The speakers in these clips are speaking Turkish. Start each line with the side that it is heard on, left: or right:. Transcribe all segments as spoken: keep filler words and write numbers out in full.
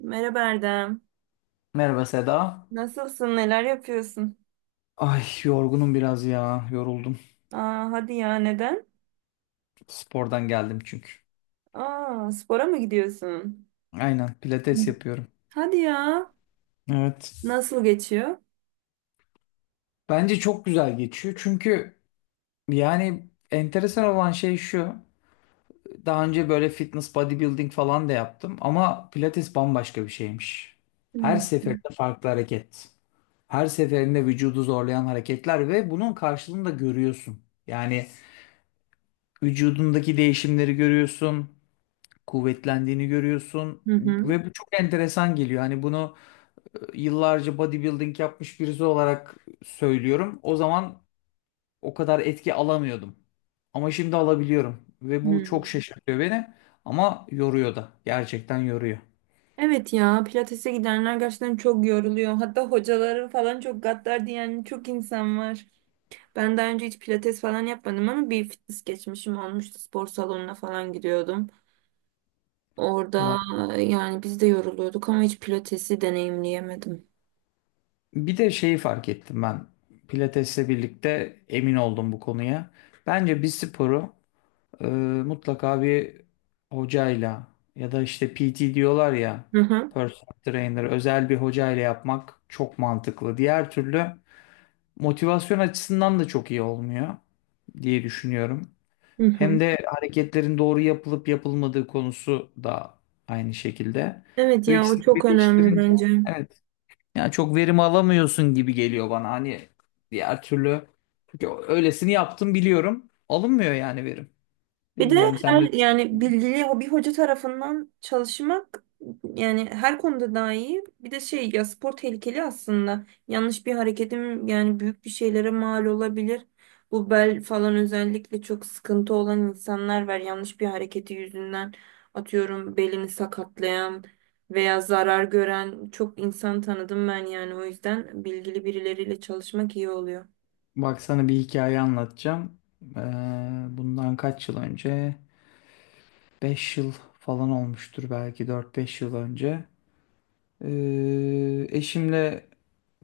right: Merhaba Erdem.
left: Merhaba Seda.
right: Nasılsın? Neler yapıyorsun?
left: Ay yorgunum biraz ya. Yoruldum.
right: Aa, hadi ya neden?
left: Spordan geldim çünkü.
right: Aa, spora mı gidiyorsun?
left: Aynen
right: Hı.
left: pilates yapıyorum.
right: Hadi ya.
left: Evet.
right: Nasıl geçiyor?
left: Bence çok güzel geçiyor. Çünkü yani enteresan olan şey şu. Daha önce böyle fitness bodybuilding falan da yaptım ama pilates bambaşka bir şeymiş.
right: Hı
left: Her
right: hı.
left: seferinde farklı hareket. Her seferinde vücudu zorlayan hareketler ve bunun karşılığını da görüyorsun. Yani vücudundaki değişimleri görüyorsun, kuvvetlendiğini görüyorsun
right: Hı.
left: ve bu çok enteresan geliyor. Hani bunu e, yıllarca bodybuilding yapmış birisi olarak söylüyorum. O zaman o kadar etki alamıyordum. Ama şimdi alabiliyorum ve bu
right: Hı.
left: çok şaşırtıyor beni, ama yoruyor da. Gerçekten yoruyor.
right: Evet ya pilatese gidenler gerçekten çok yoruluyor. Hatta hocaları falan çok gaddar diyen çok insan var. Ben daha önce hiç pilates falan yapmadım ama bir fitness geçmişim olmuştu. Spor salonuna falan gidiyordum. Orada
left: Ulan.
right: yani biz de yoruluyorduk ama hiç pilatesi deneyimleyemedim.
left: Bir de şeyi fark ettim ben. Pilatesle birlikte emin oldum bu konuya. Bence bir sporu Ee, mutlaka bir hocayla ya da işte P T diyorlar ya,
right: Hı hı.
left: personal trainer, özel bir hocayla yapmak çok mantıklı. Diğer türlü motivasyon açısından da çok iyi olmuyor diye düşünüyorum.
right: Hı
left: Hem
right: hı.
left: de hareketlerin doğru yapılıp yapılmadığı konusu da aynı şekilde.
right: Evet
left: Bu
right: ya o
left: ikisini
right: çok önemli
left: birleştirince,
right: bence.
left: evet, yani çok verim alamıyorsun gibi geliyor bana. Hani diğer türlü, çünkü öylesini yaptım biliyorum. Alınmıyor yani verim.
right: Bir de
left: Bilmiyorum sen
right: her
left: ne.
right: yani bilgili ho- bir hoca tarafından çalışmak yani her konuda daha iyi. Bir de şey ya spor tehlikeli aslında. Yanlış bir hareketim yani büyük bir şeylere mal olabilir. Bu bel falan özellikle çok sıkıntı olan insanlar var. Yanlış bir hareketi yüzünden atıyorum belini sakatlayan veya zarar gören çok insan tanıdım ben yani o yüzden bilgili birileriyle çalışmak iyi oluyor.
left: Bak sana bir hikaye anlatacağım. Ee, bundan kaç yıl önce? Beş yıl falan olmuştur, belki dört beş yıl önce. Ee, eşimle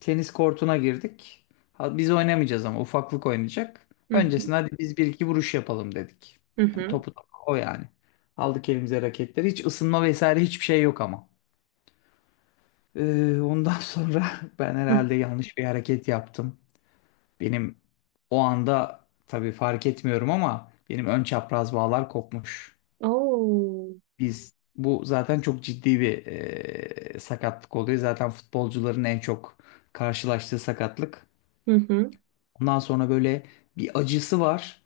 left: tenis kortuna girdik. Ha, biz oynamayacağız ama ufaklık oynayacak.
right: Hı hı.
left: Öncesinde hadi biz bir iki vuruş yapalım dedik. Yani
right: Hı
left: topu topu o yani. Aldık elimize raketleri. Hiç ısınma vesaire hiçbir şey yok ama. Ee, ondan sonra ben
right: hı.
left: herhalde yanlış bir hareket yaptım. Benim o anda tabii fark etmiyorum ama benim ön çapraz bağlar kopmuş.
right: Oo.
left: Biz bu zaten çok ciddi bir e, sakatlık oluyor. Zaten futbolcuların en çok karşılaştığı sakatlık.
right: Hı hı.
left: Ondan sonra böyle bir acısı var.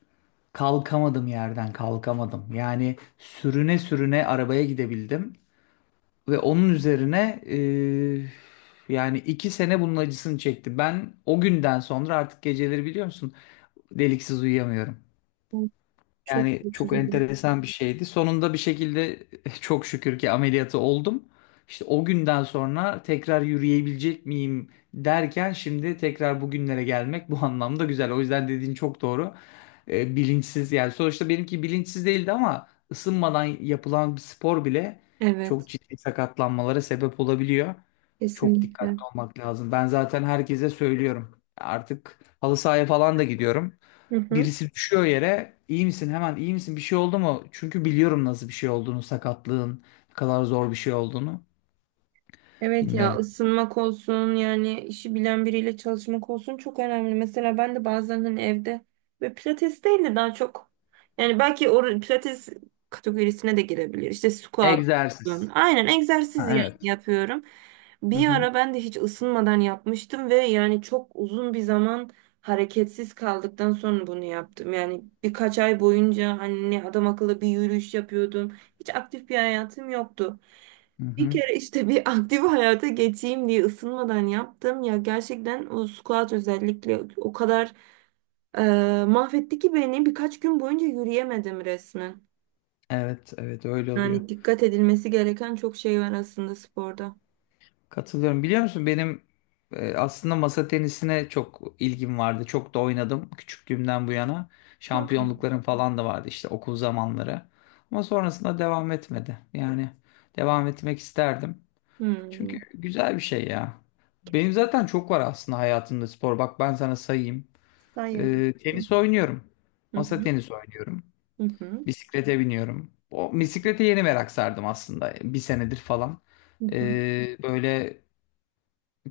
left: Kalkamadım yerden, kalkamadım. Yani sürüne sürüne arabaya gidebildim ve onun üzerine, e, yani iki sene bunun acısını çekti. Ben o günden sonra artık geceleri biliyor musun deliksiz uyuyamıyorum.
right: Çok
left: Yani
right: kötü
left: çok
right: durum.
left: enteresan bir şeydi. Sonunda bir şekilde çok şükür ki ameliyatı oldum. İşte o günden sonra tekrar yürüyebilecek miyim derken şimdi tekrar bugünlere gelmek bu anlamda güzel. O yüzden dediğin çok doğru. Ee, bilinçsiz, yani sonuçta benimki bilinçsiz değildi ama ısınmadan yapılan bir spor bile çok
right: Evet.
left: ciddi sakatlanmalara sebep olabiliyor. Çok
right: Kesinlikle.
left: dikkatli olmak lazım. Ben zaten herkese söylüyorum. Artık halı sahaya falan da gidiyorum.
right: Hı hı.
left: Birisi düşüyor yere, iyi misin hemen, iyi misin, bir şey oldu mu? Çünkü biliyorum nasıl bir şey olduğunu, sakatlığın ne kadar zor bir şey olduğunu
right: Evet ya
left: bilmiyorum.
right: ısınmak olsun yani işi bilen biriyle çalışmak olsun çok önemli. Mesela ben de bazen hani evde ve pilates değil de daha çok yani belki o pilates kategorisine de girebilir. İşte squat falan.
left: Egzersiz.
right: Aynen egzersiz
left: Ha,
right: yani
left: evet.
right: yapıyorum.
left: Hı
right: Bir
left: hı,
right: ara ben de hiç ısınmadan yapmıştım ve yani çok uzun bir zaman hareketsiz kaldıktan sonra bunu yaptım. Yani birkaç ay boyunca hani adam akıllı bir yürüyüş yapıyordum. Hiç aktif bir hayatım yoktu.
left: hı
right: Bir
left: hı.
right: kere işte bir aktif hayata geçeyim diye ısınmadan yaptım. Ya gerçekten o squat özellikle o kadar e, mahvetti ki beni birkaç gün boyunca yürüyemedim resmen.
left: Evet, evet, öyle oluyor.
right: Yani dikkat edilmesi gereken çok şey var aslında sporda.
left: Katılıyorum. Biliyor musun benim e, aslında masa tenisine çok ilgim vardı. Çok da oynadım küçüklüğümden bu yana.
right: Hı.
left: Şampiyonluklarım falan da vardı işte, okul zamanları. Ama sonrasında devam etmedi. Yani devam etmek isterdim. Çünkü
right: Hmm.
left: güzel bir şey ya. Benim zaten çok var aslında hayatımda spor. Bak ben sana sayayım.
right: Sayadım.
left: Ee, tenis oynuyorum.
right: Hı
left: Masa
right: hı.
left: tenisi oynuyorum.
right: Hı hı.
left: Bisiklete biniyorum. O bisiklete yeni merak sardım aslında. Bir senedir falan.
right: Hı hı.
left: Ee, böyle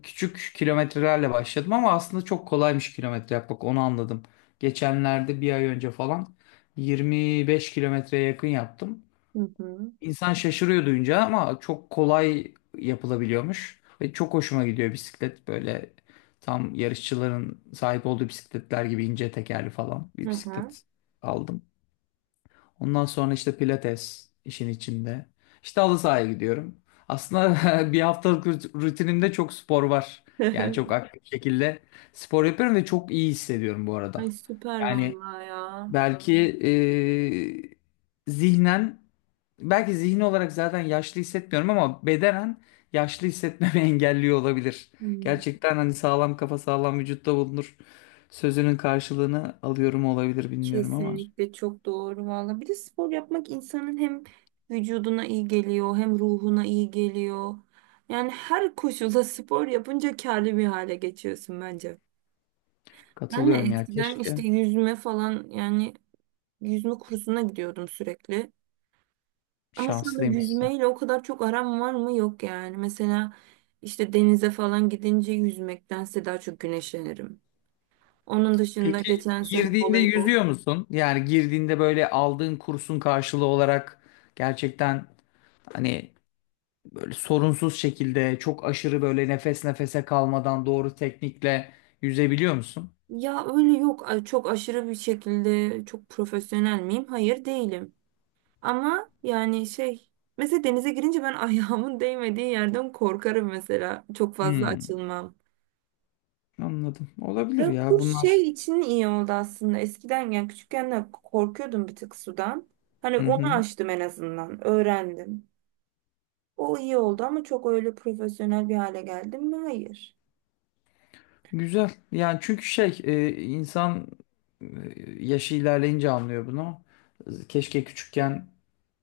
left: küçük kilometrelerle başladım ama aslında çok kolaymış kilometre yapmak. Onu anladım. Geçenlerde bir ay önce falan yirmi beş kilometreye yakın yaptım.
right: Hı hı.
left: İnsan şaşırıyor duyunca ama çok kolay yapılabiliyormuş. Ve çok hoşuma gidiyor bisiklet, böyle tam yarışçıların sahip olduğu bisikletler gibi ince tekerli falan
right: Hı
left: bir
right: hı.
left: bisiklet aldım. Ondan sonra işte pilates işin içinde. İşte halı sahaya gidiyorum. Aslında bir haftalık rut- rutinimde çok spor var. Yani çok aktif şekilde spor yapıyorum ve çok iyi hissediyorum bu arada.
right: Ay süper
left: Yani
right: vallahi ya.
left: belki e, zihnen, belki zihni olarak zaten yaşlı hissetmiyorum ama bedenen yaşlı hissetmemi engelliyor olabilir.
right: Hmm.
left: Gerçekten hani sağlam kafa sağlam vücutta bulunur sözünün karşılığını alıyorum olabilir, bilmiyorum ama
right: Kesinlikle çok doğru valla. Bir de spor yapmak insanın hem vücuduna iyi geliyor hem ruhuna iyi geliyor. Yani her koşulda spor yapınca kârlı bir hale geçiyorsun bence. Ben de
left: katılıyorum ya,
right: eskiden işte
left: keşke.
right: yüzme falan yani yüzme kursuna gidiyordum sürekli. Ama şu anda
left: Şanslıymışsın.
right: yüzmeyle o kadar çok aram var mı? Yok yani. Mesela işte denize falan gidince yüzmektense daha çok güneşlenirim. Onun dışında
left: Peki
right: geçen sene
left: girdiğinde
right: voleybol.
left: yüzüyor musun? Yani girdiğinde böyle aldığın kursun karşılığı olarak gerçekten hani böyle sorunsuz şekilde, çok aşırı böyle nefes nefese kalmadan doğru teknikle yüzebiliyor musun?
right: Ya öyle yok, a- çok aşırı bir şekilde çok profesyonel miyim? Hayır, değilim. Ama yani şey, mesela denize girince ben ayağımın değmediği yerden korkarım mesela. Çok fazla
left: Hmm,
right: açılmam.
left: anladım. Olabilir
right: Ya
left: ya
right: kurs
left: bunlar.
right: şey için iyi oldu aslında. Eskiden yani küçükken de korkuyordum bir tık sudan. Hani
left: Hı
right: onu
left: hı.
right: aştım en azından. Öğrendim. O iyi oldu ama çok öyle profesyonel bir hale geldim mi? Hayır.
left: Güzel. Yani çünkü şey e, insan e, yaşı ilerleyince anlıyor bunu. Keşke küçükken,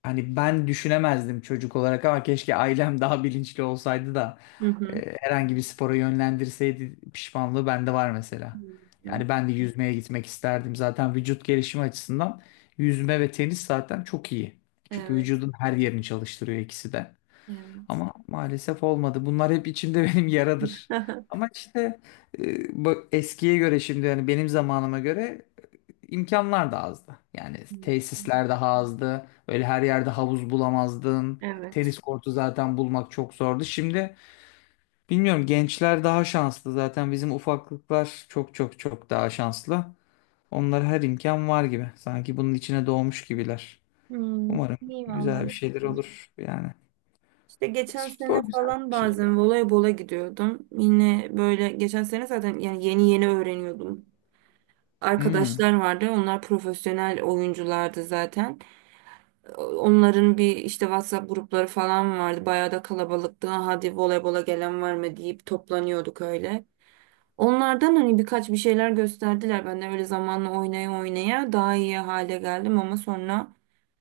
left: hani ben düşünemezdim çocuk olarak, ama keşke ailem daha bilinçli olsaydı da
right: Hı hı.
left: e, herhangi bir spora yönlendirseydi, pişmanlığı bende var
right: Hı
left: mesela.
right: hı.
left: Yani ben de yüzmeye gitmek isterdim. Zaten vücut gelişimi açısından yüzme ve tenis zaten çok iyi. Çünkü
right: Evet.
left: vücudun her yerini çalıştırıyor ikisi de.
right: Evet.
left: Ama maalesef olmadı. Bunlar hep içimde benim yaradır. Ama işte e, bu eskiye göre, şimdi yani benim zamanıma göre imkanlar da azdı. Yani tesisler daha azdı. Öyle her yerde havuz bulamazdın.
right: Evet.
left: Tenis kortu zaten bulmak çok zordu. Şimdi bilmiyorum, gençler daha şanslı. Zaten bizim ufaklıklar çok çok çok daha şanslı. Onlara her imkan var gibi. Sanki bunun içine doğmuş gibiler.
right: Hmm,
left: Umarım
right: iyi valla.
left: güzel bir şeyler olur yani.
right: İşte geçen sene
left: Spor güzel
right: falan
left: bir şey
right: bazen
left: ya.
right: voleybola gidiyordum. Yine böyle geçen sene zaten yani yeni yeni öğreniyordum.
left: Hmm.
right: Arkadaşlar vardı. Onlar profesyonel oyunculardı zaten. Onların bir işte WhatsApp grupları falan vardı. Bayağı da kalabalıktı. "Ha, hadi voleybola gelen var mı?" deyip toplanıyorduk öyle. Onlardan hani birkaç bir şeyler gösterdiler. Ben de öyle zamanla oynaya oynaya daha iyi hale geldim ama sonra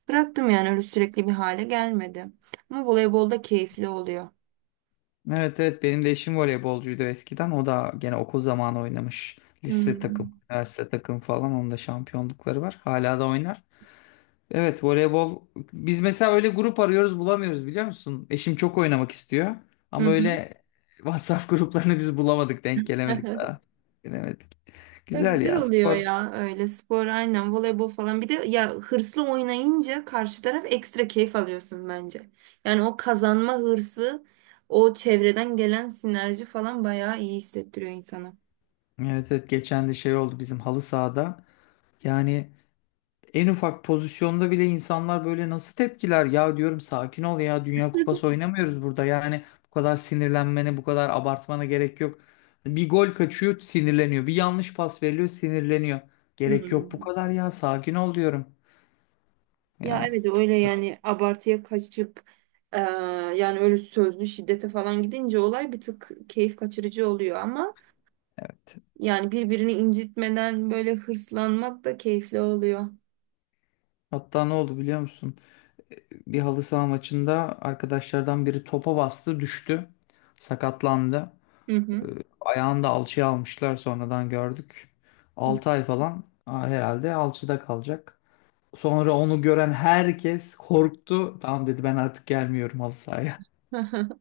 right: bıraktım yani öyle sürekli bir hale gelmedi. Ama voleybolda keyifli oluyor.
left: Evet, evet, benim de eşim voleybolcuydu eskiden. O da gene okul zamanı oynamış. Lise takım,
right: Hmm.
left: üniversite takım falan. Onun da şampiyonlukları var. Hala da oynar. Evet, voleybol, biz mesela öyle grup arıyoruz bulamıyoruz biliyor musun? Eşim çok oynamak istiyor.
right: Hı
left: Ama
right: hı.
left: öyle WhatsApp gruplarını biz bulamadık. Denk gelemedik daha. Gelemedik.
right: Ya
left: Güzel
right: güzel
left: ya
right: oluyor
left: spor.
right: ya öyle spor, aynen voleybol falan, bir de ya hırslı oynayınca karşı taraf ekstra keyif alıyorsun bence. Yani o kazanma hırsı, o çevreden gelen sinerji falan bayağı iyi hissettiriyor insana.
left: Evet, evet, geçen de şey oldu bizim halı sahada. Yani en ufak pozisyonda bile insanlar böyle nasıl tepkiler ya, diyorum sakin ol ya, Dünya Kupası oynamıyoruz burada, yani bu kadar sinirlenmene bu kadar abartmana gerek yok. Bir gol kaçıyor sinirleniyor, bir yanlış pas veriliyor sinirleniyor. Gerek yok bu
right: Hmm.
left: kadar ya, sakin ol diyorum.
right: Ya
left: Yani
right: evet
left: çok.
right: öyle, yani abartıya kaçıp, eee, yani öyle sözlü şiddete falan gidince olay bir tık keyif kaçırıcı oluyor ama
left: Evet.
right: yani birbirini incitmeden böyle hırslanmak da keyifli oluyor.
left: Hatta ne oldu biliyor musun? Bir halı saha maçında arkadaşlardan biri topa bastı, düştü, sakatlandı.
right: Hı
left: Ee,
right: hı.
left: Ayağını da alçıya almışlar, sonradan gördük. altı ay falan a, herhalde alçıda kalacak. Sonra onu gören herkes korktu. Tamam dedi, ben artık gelmiyorum halı sahaya.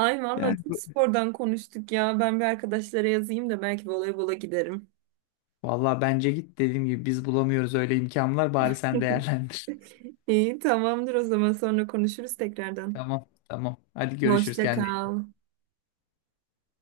right: valla
left: Yani
right: çok
left: bu-
right: spordan konuştuk ya. Ben bir arkadaşlara yazayım da belki voleybola giderim.
left: vallahi bence git, dediğim gibi biz bulamıyoruz öyle imkanlar, bari sen değerlendir.
right: İyi, tamamdır o zaman, sonra konuşuruz tekrardan.
left: Tamam tamam, hadi görüşürüz,
right: Hoşça
left: kendine.
right: kal.